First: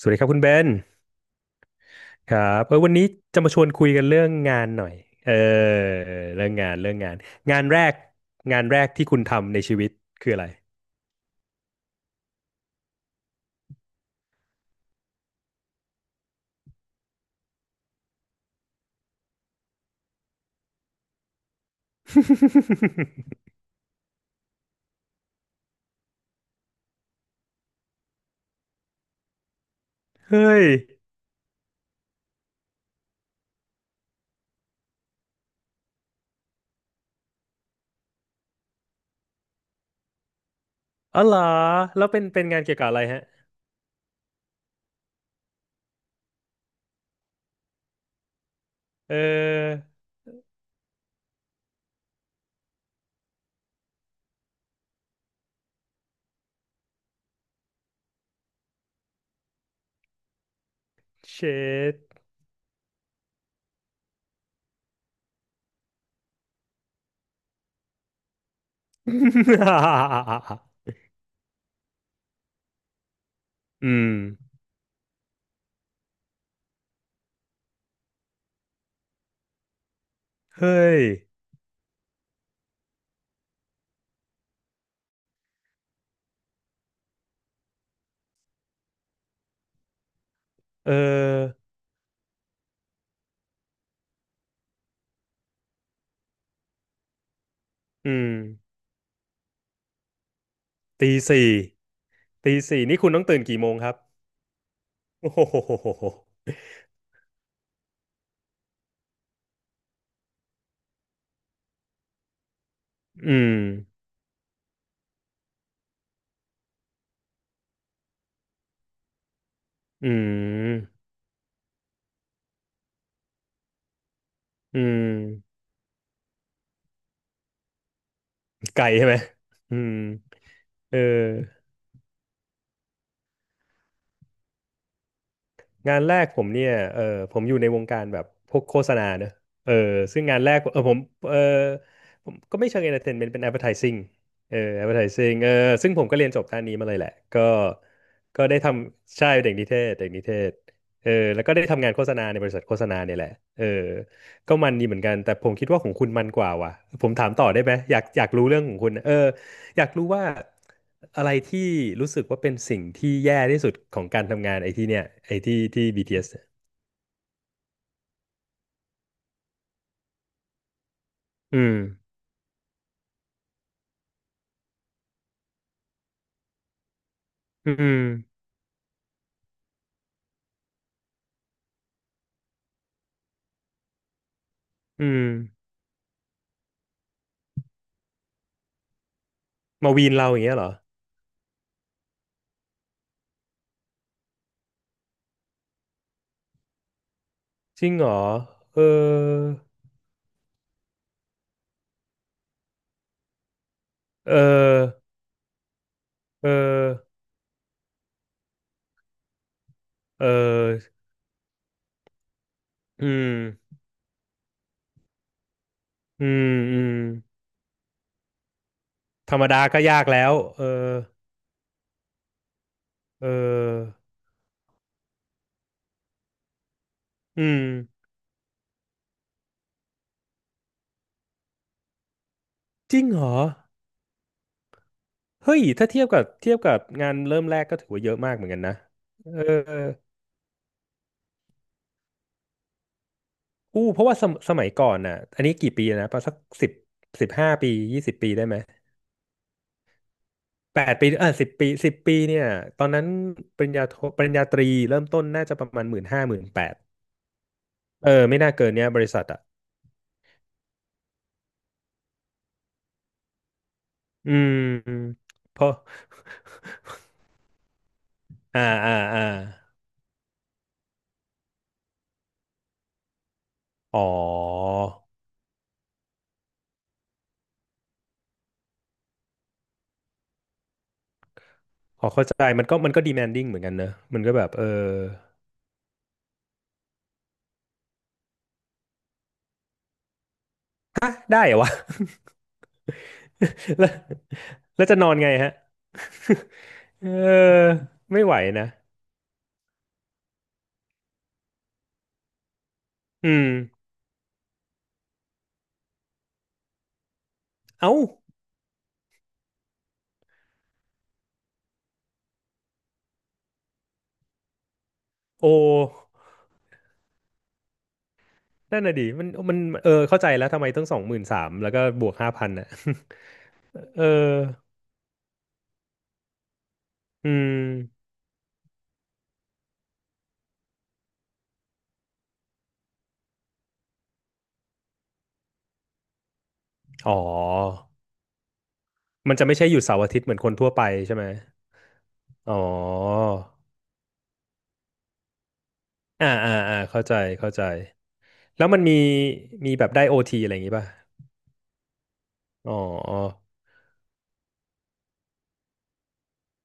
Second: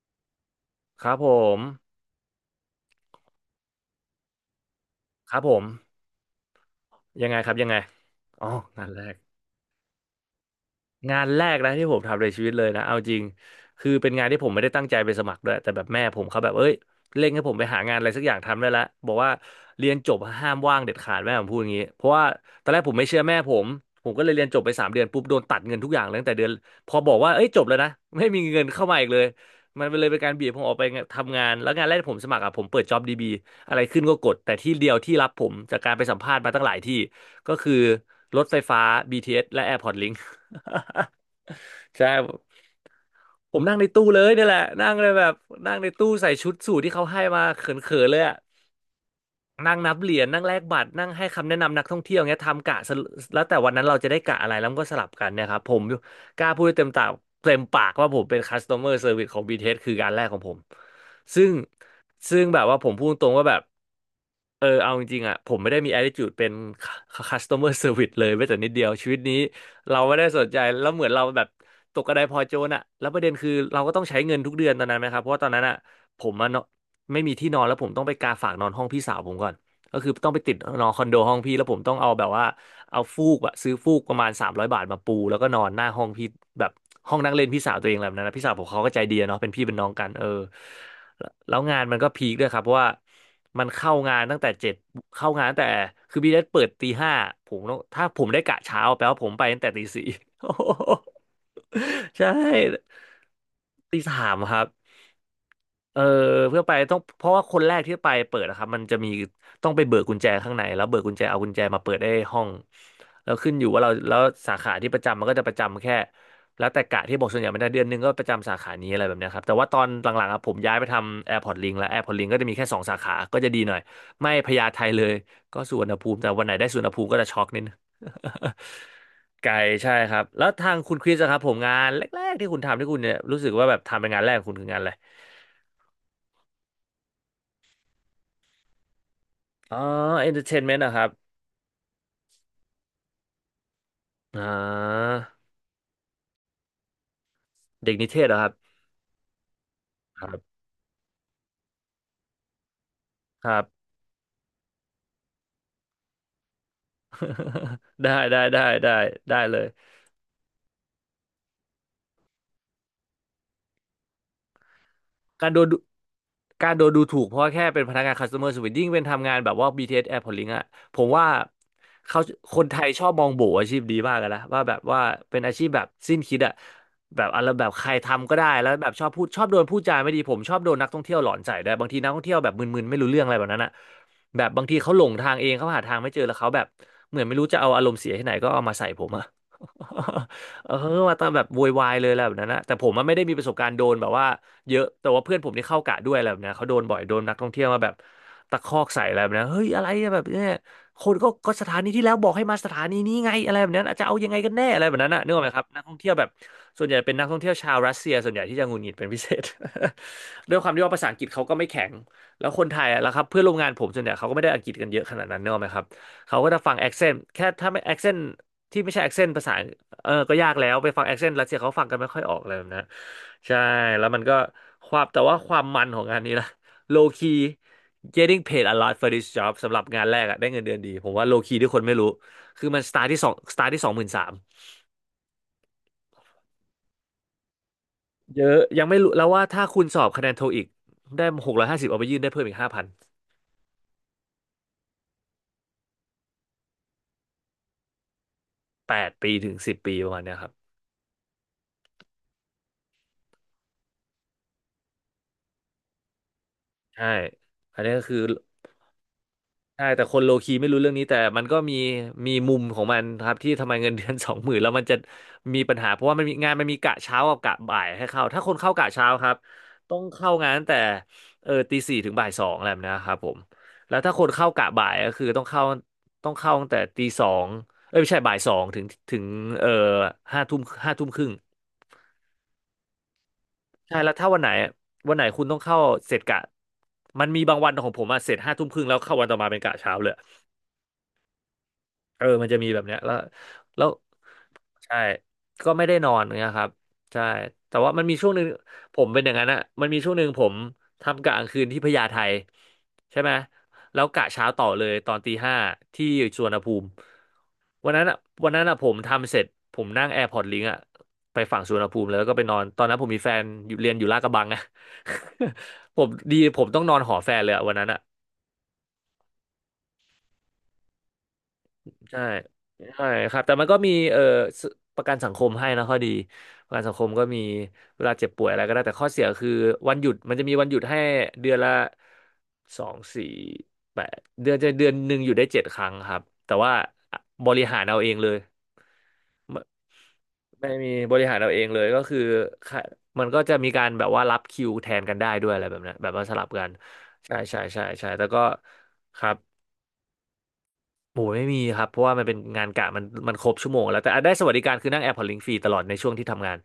สวัสดีครับคุณเบนครับผมครับวันนี้จะมาชวนคุยกันเรื่องงานหน่อยเอครับผมอเรื่องงานยังไงครับงานยังไงแรกอ๋องานแรงากนแรที่ก คุณทำในชีวิตคืออะไร งานแรกนะที่ผมทำในชีวิตเลยนะเอาจริงคือเป็นงานที่ผมไม่ได้ตั้งใจไปสมัครด้วยแต่แบบแม่ผมเขาแบบเอ้ยเร่งให้ผมไปหางานอะไรสักอย่างทำได้แล้วบอกว่าเรียนจบห้ามว่างเด็ดขาดแม่ผมพูดอย่างนี้เพราะว่าตอนแรกผมไม่เชื่อแม่ผ มผมก็เลยเรียนจบไป3 เดือนปุ๊บโดนตัดเงินทุกอย่างเลยตั้งแต่เดือนพอบอกว่าเอ้ยจบแล้วนะไม่มีเงินเข้ามาอีกเลยมันเลยเป็นการบีบเฮ้ผมยออกไปทำงานแล้วงานแรกที่ผมสมัครอ่ะผมเปิด JobDB อะไรขึ้นก็กดแต่ที่เดียวที่รับผมจากการไปสัมภาษณ์มาตั้งหลายที่ ก็คือรถไฟฟ้า BTS และ Airport Link อ๋อเหรอ แล้ใช่ วเป็นงานเกี่ยวกับอะไรฮะผมนั่งในตู้เลยนี่แหละนั่งเลยแบบนั่งในตู้ใส่ชุดสูทที่เขาให้มาเขินๆเลยอะ เนั่งออนับเหรียญนั่งแลกบัตรนั่งให้คำแนะนำนักท่องเที่ยวเงี้ยทำกะสรุแล้วแต่วันนั้นเราจะได้กะอะไรแล้วมันก็สลับกันเนี่ยครับผมกล้าพูดได้เต็มปากว่าผมเป็น customer service ของ BTS คืองานแรกของผมเชซึ่งด ซึ่งแบบว่าผมพูดตรงว่าแบบเอาจริงๆอ่ะผมไม่ได้มี attitude เป็น customer service เลยแม้แต่นิดเดียวชีวิตนี้เราไม่ได้สนใจแล้วเหมือนเราแบบตกกระไดพลอยโจรอ่ะแล้วประเด็นคือ เราก็อืต้องมใช้เงินทุกเดือนตอนนั้นไหมครับเพราะว่าตอนนั้นอ่ะผมอะเนาะ ไม่มีที่นอนแล้วผมต้องไปกาฝากนอนห้องพี่สาวผมก่อนก็คือต้องไปติดเฮ้นอนคยอนโดห้องพี่แล้วผมต้องเอาแบบว่าเอาฟูกอะซื้อฟูกประมาณ300 บาทมาปูแล้วก็นอนหน้าห้องพี่แบบห้องนั่งเล่นพี่สาวตัวเองอะไรแบบนั้นนะพี่สาวผมเขาก็ใจดีอะเนาะเป็นพี่เป็นน้องกันเออเอแล้วองานมันก็พีคด้วยครับเพราะว่ามันเข้างานตั้งแต่เจ็ดเข้างานตั้งแต่คือบีเอสเปิดตีห้าผมต้องถ้าอืผมมได้กะเช้าแปลว่าผมไปตั้งแต่ตีสี่ ตีสี่ ใช่ตีสี่นี่คุณต้องตื่นกี่โมงครับตีสามครับ โอ้โเออห เพื่ อไปต้องเพราะว่าคนแรกที่ไปเปิดนะครับมันจะมีต้องไปเบิกกุญแจข้างในแล้วเบิกกุญแจเอากุญแจมาเปิดได้ห้องแล้อืวขึ้มนอยู่ว่าเราแล้วสาขาที่ประจำมันก็จะประจำแค่แล้วแต่กะที่บอกส่วนใหญ่ไม่ได้เดือนหนึงก็ประจำสาขานี้อะไรแบบเนี้ยครับแต่ว่าตอนหอืลังๆอะผมย้ายไปมทำแอ r p พ r t l i ลิแล้วแอร์พอร์ตลิงก็จะมีแค่2 สาขาก็จะดีหน่อยไม่พญาไทอืเลม ยก็สุวรรณภูมิแต่วันไหนได้สุวรรณภูมิก็จะช็อกนิดนึง ไกลใช่ไหม ไกลอืใช่มครับแล้วทางคุเอณคริสอะครับผมองานแรกๆที่คุณทำที่คุณเนี่ยรู้สึกว่าแบบทำเป็นงานแรกของคุณคืองานอะไร งานแรกผมเนี่ยผมอยู่ในวงการแบบพวกโฆษณาเนอะเอออ๋อซึ่งเอนงาเตอนร์แรเทกนเมนต์นะผคมรับเออผมก็ไม่เชิง entertainment เป็น advertising อ่า advertising ซึ่งผมก็เรียนจบด้านนี้มาเลยแหละก็เด็กนิเทศเหรอก็ครับ ได้ทำใช่เด็กนิเทศเด็กนิคเทรัศบ แล้วก็ได้ทำงานโฆษณาในบริษัทโฆษณาเนี่ยแหละครัเอบ อก็มันดีเหมือนกัน แต่ผมคิดว่าของคุณมันกว่าว่ะผมถามต่อได้ไหม ได้อยากได้รู้เรื่ได้องของคุได้ณได้เลย อยากรู้ว่าอะไรที่รู้สึกว่าเป็นสิ่งที่แย่ที่สุดของการทำงานไอ้ที่เนี่ยไอ้การที่โดนดูที่ BTS เอสเนี่ยการโดนดูถูกเพราะว่าแค่เป็นพนักงาน customer service ยิ่งเป็นทำงานแบบว่า BTS Airport Link อะผมว่าอืมเขาคนไทยชอบมองโบอาชีพดีมากกันนะว่าแบบว่าเป็นอาชีพแบบสิ้นคิดอะแบบอะไรแบอืบใครมทำก็ได้แล้วแบบชอบพูดชอบโดนพูดจาไม่ดีผมชอบโดนนักท่องเที่ยวหลอนใส่ด้วยบางทีนักท่องเที่ยวแบบมึนๆไม่รู้เรื่องอะไรแบบนั้นอะแบบบางทีเขาหลอืงมทางเองเขาหาทางไม่เจอแล้วเขาแบบเหมือนไม่รู้จะเอาอารมณ์เสียที่ไหนก็เอามาใส่ผมอะ มาวีนเราอย่างเงี้ย เหรเอออมาตามแบบโวยวายเลยอะไรแบบนั้นนะแต่ผมมันไม่ได้มีประสบการณ์โดนแบบว่า เยอะแต่ว่าเพื่อนผมที่เข้ากะด้วยอะไรแบบเนี้ยเขาโดนบ่อยโดนนักท่องเที่ยวมาจแบริงบเหรอตะคอเอกอใส่อะไรแบบเนี้ยเฮ้ยอะไรอะแบบเนี้ยคนก็ก็สถานีที่แล้วบอกให้มาสถานีนี้ไงอะไรแบบนั้นอาจจะเอายัเงไงกันแน่อะไรแบบออนั้นนะนึกออกไหมครับนักท่องเที่ยวแบบเออส่วนใหญ่เป็นนักท่องเที่ยวชาวรัสเซียส่วนใหญ่ที่จะหงุดหงิดเป็นพิเศษ เ ด้วยความที่ว่าออภาษาอังกฤษเขาก็ไม่แข็งแล้วคนไทยอะอืแล้วครับเพื่อนร่วมงานมผมส่วนใหญ่เขาก็ไม่ได้อังกฤษกันเยอะขนาดนั้นเนกอะไหมครับอืเขาก็จะฟังอืแอมคเซนต์แค่ถ้าไม่แอคเซนต์ที่ไม่ใช่แอคเซนธต์รรภามษา ดาก็ยากเออแล้วก็ยากแล้วไปฟังแอคเซนต์รัสเซียเขาฟังกันไม่ค่อยออกเลยนะ เใช่ออแล้วมันก็ความแต่ว่าความมันของงานนี้นะ low key อืม getting paid a lot for this job สำหรับงานแรกอะได้เงินเดือนดีผมว่า low key ที่คนไม่รู้ คือมัน จริง เหรอstart ที่23,000 เฮ้ยถ้าเทียบกับงานเริ่มแรกก็ถือว่าเยอะมากเยเหมือนอะกันนะยังไม่รู้แล้วเออ ว่าถ้าคุณสอบคะแนนโทอีกได้650เอาไปยื่นได้เพิ่มอีก5,000อู้เพราะว่าสมัยก่อนน่ะอันนี้กี่ปีนะประมาณสักสิบห้าปียี่สิบปีได้ไหม8 ปีถึง10 ปีประมาณเนี้ยครับแปดปีสิบปีสิบปีเนี่ยตอนนั้นปริญญาตรีเริ่มต้นน่าจะประมาณหมื่นห้าหมื่นแปดใช่อันนี้ก็คือ ไม่น่าเกินเนี่ยบริษัทอ่ะใช่แต่คนโลคีไม่รู้เรื่องนี้แต่มันก็มีมีมุมของมันครับที่ทำไมเงินเดือน สอืองหมื่มนแล้วมันจะเพมีราะปัญหาเพราะว่ามันมีงานมันมีกะเช้ากับกะบ่ายให้เข้าถ้าคนอ่าเข้ากะเช้าครับต้องเข้างานตั้งแต่เออตีสี่ถึงบ่ายสองอะไรแบบนะครับผมแล้วอ๋อถ้าคนเข้ากะบ่ายก็คือต้องเข้าตั้งแต่ตีสองเอ้ยไม่ใช่บ่ายสองถึงถึงเออห้าทุ่มห้าทุ่มครึ่งพอเข้าใจมันก็ demanding เหมือนกันเนอะใช่แล้วมันถ้าก็วันแบไหนบคุณต้องเข้าเสร็จกะมันมีบางวันของผมอะเสร็จห้าทุ่มครึ่งแล้วเข้าวันต่อมาเป็นกะเช้าเลย ได้เหรอวะ เออมันจะมีแบบเนี้ยแล้ว แล้แล้ววใช่จะนอนไงฮะ ก็ไม่ได้นอนเงี้ยครับ เอใช่อแต่ว่ามันมีไม่ช่วงไหวหนึ่งนะผมเป็นอย่างนั้นอะมันมีช่วงหนึ่งผมทำกะกลางคืนที่พญาไทใช่ไหอืมมแล้วกะเช้าต่อเลยตอนตีห้าที่สุวรรณภูมิวันเอ้านั้นอะวันนั้นอะผมทำเสร็จผมนั่งแอร์พอร์ตลิงอะไปฝั่งสุวรรณภูมิเลยแล้วก็ไปนอน ตอนนั้นผมมีแฟนอยู่เรียนอยู่ลาดกระบังอะ โ ผมอ ดีผมต้องนอนหอแฟนเลยอะวันนั้นอะ นั่นน่ะดิมันเข้าใจแล้วทำไมต้องสองหมื่นสามแล้วก็บวกใช่ห้าพันอ่ะ ใช่ครับแต่มันก็มี เอ่อเออสประกันสังคมให้นะข้อดีประกันสังคมก็อืมีมเวลาเจ็บป่วยอะไรก็ได้แต่ข้อเสียคือวันหยุดมันจะมีวันหยุดให้เดือนละสองสี่แปดเดือนจะเดือนหนึ่งอยู่ได้7 ครั้งครับแต่ว่าอ๋บริหารอเอาเองเลยมันจะไม่ใช่หยุดเสาร์อาทิตย์เหมือนคนทั่ไม่วไม่ไปมีบใช่ไหริมหารเอาเองเลยก็คืออ๋อค่ะมันก็จะมีการแบบว่ารับคิวแทนกันได้ด้วยอะไรแบบนั้นแบบว่าอ่าสลับกันเข้าใจใช่เข้าใช่ใจใช่ใช่แต่ก็แล้วมันมีครับ แบบได้โอทีอะไรอย่างงี้ป่ะโอ้ยไม่มีครับเพราะว่ามันเป็นงานอ๋อกะมันครบชั่วโมงแล้วแต่อ่ะได้สวัสดิการคือนั่งแอร์พอร์ตลิงฟรีตลอดในช่วงที่ทำงาน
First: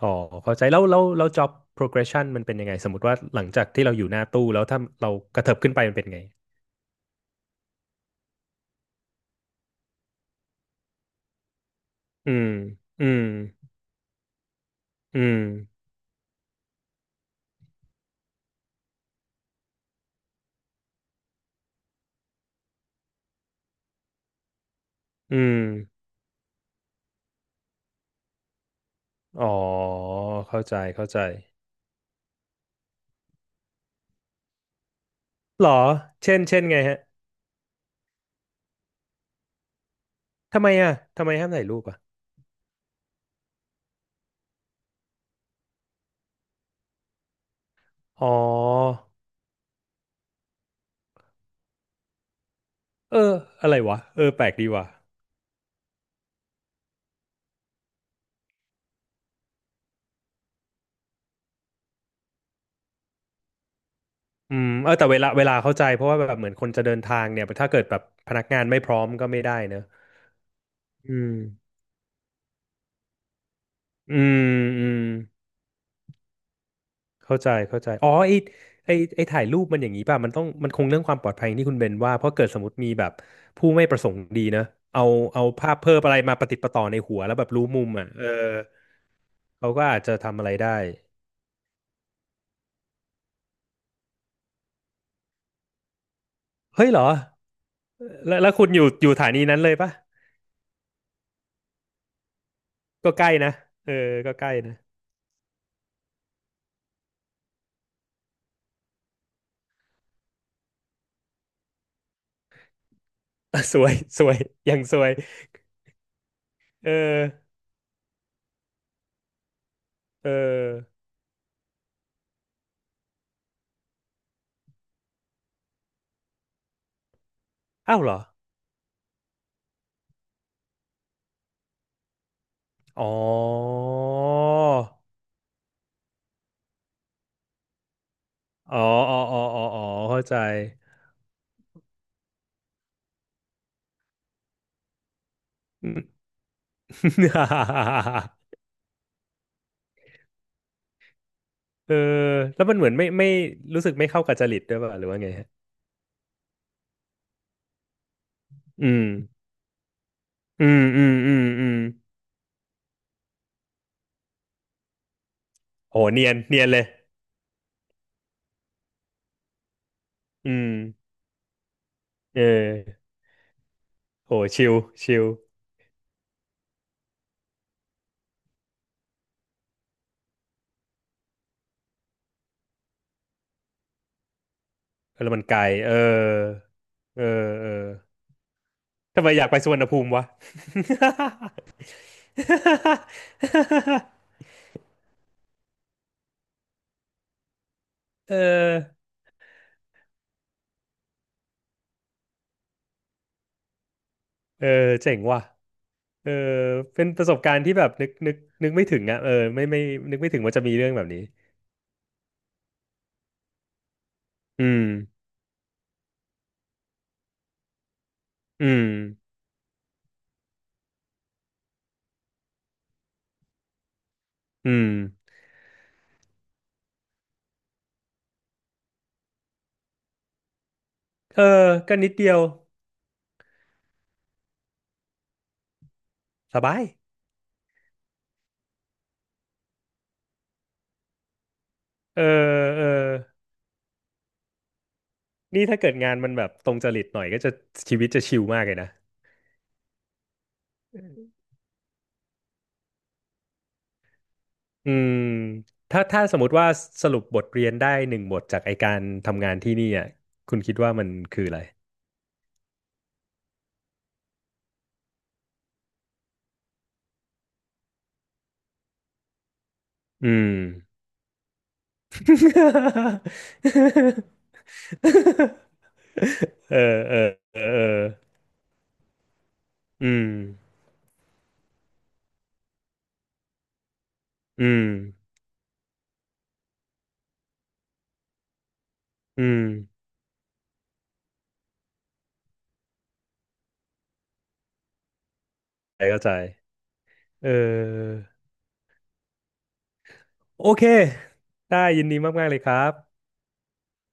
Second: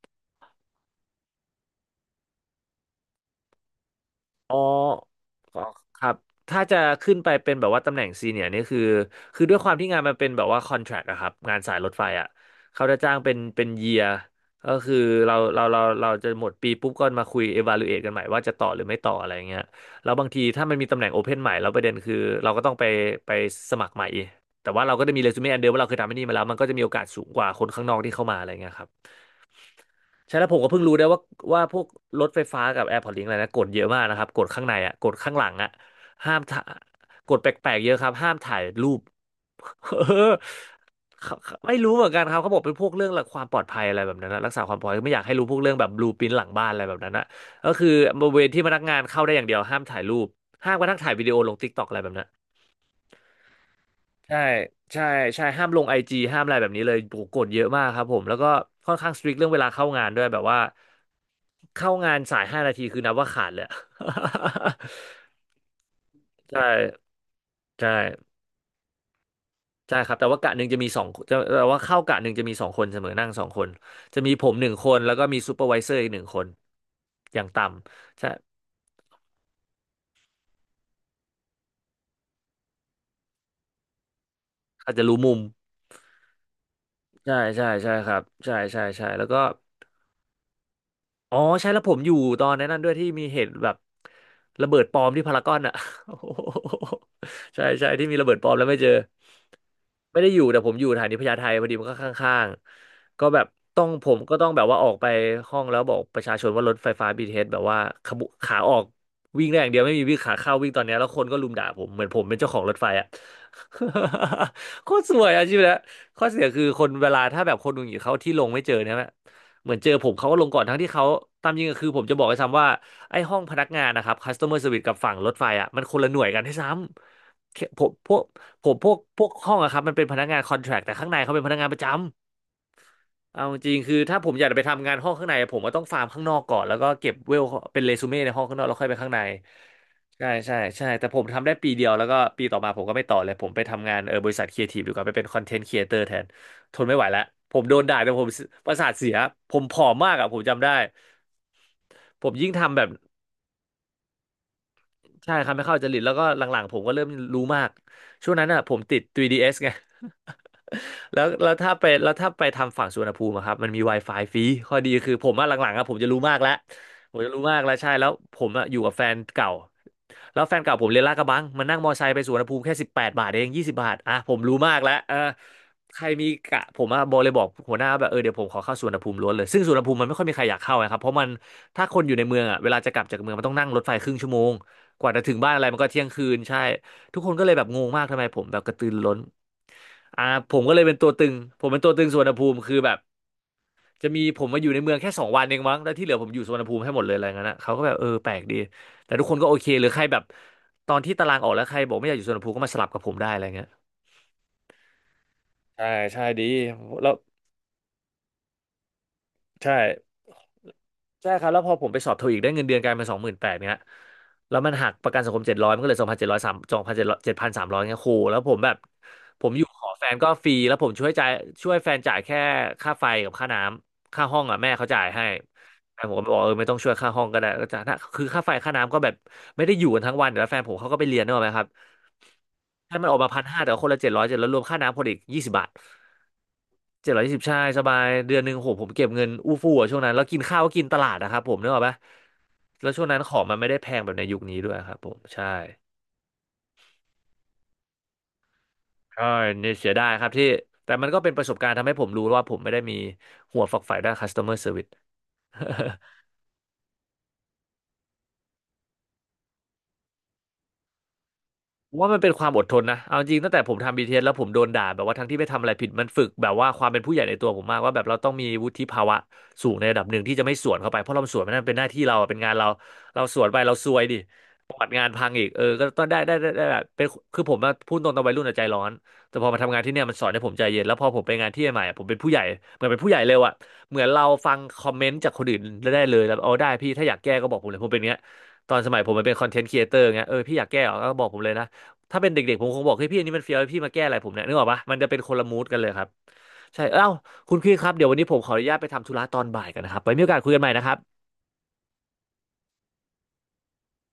อ๋อเข้าใจแล้วjob progression มันเป็นยังไงสมมติว่าหลังจากที่เราอยู่หน้าตู้อ๋อแล้วถ้าเรากระเถิบอ๋อขึ้นไปมันคเป็นรับ ไงถ้าจะขึ้นไปเป็นแบบว่าตำแหน่งซีเนียร์นี่คือ คือด้วยความที่งานมันเป็นแบบว่าคอนแทรคอะครับงานสายรถไฟอะอืมเขาจะอืจ้างมเป็นเยียร์ก็คืออืเรามเราเราเราจะหมดปีปุ๊บก็มาคุย evaluate กันใหม่ว่าจะต่อหรือไม่ต่ออะไรเงี้ยแล้วบางทีถ้ามันมีตำแหน่งโอเพนใหม่แล้วประเด็นคือเราก็ต้องไปไปสมัครใหม่ แต่ว่าเราก็จะมีเรอืซูเม่มอันเดิมว่าเราเคยทำที่นี่มาแล้วมันก็จะมีโอกาสสูงกว่าคนข้างนอกที่เข้ามาอะไรเงี้ยครับ อ๋อใช่แล้วผมเข้าก็ใจเพิ่งรู้ได้เข้าว่าใจ พวกรถไฟฟ้ากับ AirPods Link อะไรนะกดเยอะมากนะครับกดข้างในอ่ะกดข้างหลังหรอ่ะอเช่ห้ามนถ่าไงฮะกดแปลกๆเยอะครับห้ามถ่ายรูป เออทำไมอ่ะทำไมเขาห้ามเขาถ่ายไม่รูปรู้อ่ะเหมือนกันครับเขาบอกเป็นพวกเรื่องหลักความปลอดภัยอะไรแบบนั้นนะรักษาความปลอดภัยไม่อยากให้รู้พวกเรื่องแบบบลูปินหลังบ้านอะไรแบบนั้นนะก็คือบอ๋อริเวณที่พนักงานเข้าได้อย่างเดียวห้ามถ่ายรูปห้ามกระทั่งถ่ายวิดีโอลง TikTok อะไรแบบนั้น เอออะไรวะเออใช่แปลกดีว่ะใช่ใช่ห้ามลงไอจีห้ามอะไรแบบนี้เลยโหกฎเยอะมากครับผมแล้วก็ค่อนข้างสตริกเรื่องเวลาเข้างานด้วยแบบว่าเข้างานสาย5 นาทีคือนับว่าขาดเลยอะ อืม แต่เวลาเข้าใจเพราะว่าแบบเหมือนใช่คนจะเดินทางเนี่ยถ้าเกิดใช่แบบพนักงานไม่พร้อมก็ไม่ได้เนอะใช่ครับแต่ว่ากะหนึ่งจะมีสองอืจะมแต่ว่าเข้ากะหนึ่งจะมีสองคนเสมอนั่งสองคนอืจะมีผมมหนึ่งอืคนมแล้วก็มีซูเปอร์ไวเซอร์อีกหนึ่งคนอเข้าย่างใจต่เข้าใจอ๋อำใช่ไอไอไอถ่ายรูปมันอย่างนี้ป่ะมันต้องมันคงเรื่องความปลอดภัยที่คุณเบนว่าเพราะเกิดสมมติมีแบบผู้ไม่ประสงค์ดีเนอะอาจจะเอารู้มุมเอาภาพเพิ่มอะไรมาประติดประต่อในหัวแล้ใช่วแบบรู้ใช่มุใช่มอ่ะครับใช่ใช่ใช่แล้วก็ เขาก็อาจจะทำอะไรได้อ๋อใช่แล้วผมอยู่ตอนนั้นด้วยที่มีเหตุแบบระเบิดปลอมที่พารากอนอ่ะ โอ้โเฮ้ยเหหรอ ใช่ใช่ที่มีระเบิแล้ดวปลอมแล้คุวณไม่อเจยู่อสถานีนั้นเลยปะไม่ได้อยู่แต่ผมอยู่สถานีพญาไทพอดีมันก็ข้างก็ๆใกก็ล้แบบนะต้องเออผมก็ก็ใกต้องล้แบบนะ ว่า ออกไปห้องแล้วบอกประชาชนว่ารถไฟฟ้าบีทีเ t สแบบว่าขบขาออกวิ่งได้อย่างเดียวไม่มีวิ่งขาเข้าวิ่งตอนเนี้ยแล้วคนก็รุมด่าผมเหมือนผมเป็นเจ้าของรถไฟอ่ะ อ่ะสวยสวยยัง โคสตรวยสวยอาชีพนะข้อเสียคือคเอนอเวลาถ้าแบบคนดูอยู่เขาที่ลงไม่เจอเนี่ยไหม เหมือนเจอผมเขาเอก็ลงก่อนอทั้งที่เขาตามจริงก็คือผมจะบอกไห้ซ้ำว่าไอ้ห้องพนักงานนะครับ customer s e r v i ิ e กับฝั่งรถไฟอ่ะมันคนละหน่วยกันให้ซ้ำผมอ้าวพเหรวอกพวกห้องอะครับมันเป็นพนักงาน contract แทรคแต่ข้างในเขาเป็นพนักงานประจำ อ๋อเอาจริงคือถ้าผมอยากจะไปทำงานห้องข้างในผมก็ต้องฟาร์มข้างนอกก่อนแล้วก็เก็บเวลเป็นเรซูเม่ในห้องข้างนอกแล้อ๋วอค่อยไปข้างอ๋ในออ๋ออ๋ออ๋อเข้าใช่ใจ ใช่ใช่แต่ผมทำได้ปีเดียวแล้วก็ปีต่อมาผมก็ไม่ต่อเลยผมไปทำงานบริษัทครีเอทีฟดีกว่าไปเป็นคอนเทนต์ครีเอ อืเตอม ร์แทนทนไม่ไหวแล้วผมโดนด่าแต่ผม ประสาทเสียผมผอมมากอ่ะผมจำได้เออผมยิ่งแล้วมัทำนแบเหบ มือนไม่ไม่รู้สึกไม่เข้ากับจริตด้วยป่ะหรือว่าไงใช่คฮะรับไม่เข้าจริตแล้วก็หลังๆผมก็เริ่มรู้มากช่วงนั้นอ่ะผมอืติด ม 3DS ไง อืมอืม แล้วอืมอืมแล้วถ้าไปทำฝั่งสุวรรณภูมิอะครับมันมี Wi-Fi ฟรีข้อดีคือผมอะหลังๆอะผมโหจะรู้เนียมานกแล้วเลยผมจะรู้มากแล้วใช่แล้วผมอะอยู่กับแฟนเก่าแล้วอืแฟนมเก่าผมเรียนลาดกระบังมันนั่งมอไซค์ไปสุวรเอรณภูมิแค่สิบอแปดบาทเองยี่สิบบาทอ่ะผโหมรู้ชิลมากแล้วเออชิลใครมีกะผมอะบอกเลยบอกหัวหน้าแบบเออเดี๋ยวผมขอเข้าสุวรรณภูมิล้วนเลยซึ่งสุวรรณภูมิมันไม่ค่อยมีใครอยากเข้าอะครับเพราะมันถ้าคนอยู่ในเมืองอะเวลาจะกลับจากเมืองมันต้องนั่งรถไฟครึ่งชั่วโมง กว่าจะแล้ถึวงมันบ้านไกอะลไรมันก็เที่ยงคืนใช่ทุเอกอคนก็เลยแบเอบอ งงมากทำไมผมแบบกระตือรือร้นทำไมอยากไปสุวรรณภูมิอ่าวะ ผ มก็เลยเป็นตัวตึงผมเป็นตัวตึงสุวรรณภูมิคือแบบจะมีผมมาอยู่ในเมืองแค่สองวันเองมั้งแล้วที่เหลือผมอยู่สุวรรณภูมิให้หมดเลยอะไรเงี้ยนะเขาก็แบบเออแปเลกดีออแต่ทุกคนก็โอเคหรือใครแบบตอนที่ตารางออกแล้วใครบอกไม่อยากอยู่สุวรรณภูมิก็มาสลับกับผมได้อะไรเงี้ยเออเจ๋งว่ะใช่ใช่เออดีเป็นแล้วประสบการณ์ที่แบบนึกไม่ถึงอ่ะไม่ใช่ ไม่นึกไม่ถึงว่าจะมีเรื่องแบบนี้ใช่ครับแล้วพอผมไปสอบโทอีกได้เงินเดือนกลายเป็นสองหมื่นแปดเนี่ยแล้วอืมันมหักประกันสังคมเจ็ดร้อยมันก็เหลือสองพันเจ็ดร้อยสามสองพันเจ็ดร้อยเจ็ดพันสามร้อยเงี้ยโหแล้วผมอืแบบมผมอยู่ขอแฟนก็ฟรีแล้วผมช่วยจ่ายช่วยแฟนจ่ายแค่ค่าไฟกับค่าน้ำค่าห้องอ่ะอืแม่มเขาจ่ายให้แต่ผมก็บอกเออไม่ต้องช่วยค่าห้องก็ได้ก็จ่ายนะคือค่าไฟค่าน้ำก็แบบไม่ได้อยู่กันทั้งวันเดี๋ยวแล้วแฟนผมเขาก็ไปเรียนนึกอเอออกไหมครับ ก็นิดเดียวใ้ามันออกมาพันห้าแต่ว่าคนละเจ็ดร้อยเจ็ดร้อยรวมค่าน้ำคนอีกยี่สิบบาทสบายเจ็ดร้อยยี่สิบใช่สบายเดือนหนึ่งโหผมเก็บเงินอู้ฟู่อะช่วงนั้นแล้วกินข้าวก็กินตลาดนะครับผมนึกออกปะเออเออแล้วช่วงนั้นของมันไม่ได้แพงแบบในยุคนี้ด้วยครับผมใช่นี่ถ้าเกิดงานมันแบบตรงจริตหน่อยก็จะชีวิตจะชิลมากเลยนะใช่เนี่ยเสียดายครับที่แต่มันก็เป็นประสบการณ์ทำให้ผมรู้ว่าผมไม่ได้มีหัวฝักใฝ่ด้าน customer service อืม ถ้าสมมติว่าสรุปบทเรียนได้หนึ่งบทจากไอการทำงานที่นี่อ่ะคุณคิดว่ามันคืออะไร ผมว่ามันเป็นความอดทนนะเอาจริงตั้งแต่ผมทำ BTS แล้วผมโดนด่าแบบว่าทั้งที่ไม่ทำอะไรผิดมันฝึกแบบว่าความเป็นผู้ใหญ่ในตัวผมมากว่าแบบเราต้องมีวุฒิภาวะสูงในระดับหนึ่งอืที่จะไม่ม สวนเข้าไปเพราะเราสวนมันนั่นเป็นหน้าที่เราเป็นงานเรา เราสวนไปเราซวยดิประวัติงานพังอีกเออก็ต้องได้เอแบบอเป็นเออคือผมอะเอพูดอตรงตอนวัยรุ่นอะใจร้อนแต่พอมาทำงานที่เนี่ยอืมันสอมนให้ผมใจเย็นแล้วพอผมไปงานที่ใหม่อะผมเป็นผู้ใหญ่เหมือนเป็นผู้ใหญ่เร็วอะเหมือนเราฟังอืคมอมเมนต์จากคนอื่นได้เลยแล้วเอาได้พี่ถ้าอยากแก้ก็บอกผมเลยผมเป็นอย่างเงี้ยตอนสมัยผมมันเป็นอืคอนเทนมต์ครีเอเตอร์เงี้ยพี่อยากแก้เหรอก็บอกผมเลยนะ ถ้าเป็นเด็กๆผมคงบอกเฮ้ยพี่อันนี้มันเฟี้ยวพี่มาแก้อะไรผมเนี่ยนึกออกปะมันจะเป็นคนละมูดกันเลยครัเข้าใจบเข้าใจใช่เอ้าเอคุณพี่ครับเดี๋ยววันอนี้ผมขออนุญาตไปทำธุระตอนบ่ายกันนะครับไว้มีโอกาสคุยกันใหโอม่เคนะครับได้ยินดีมากๆเลยครับ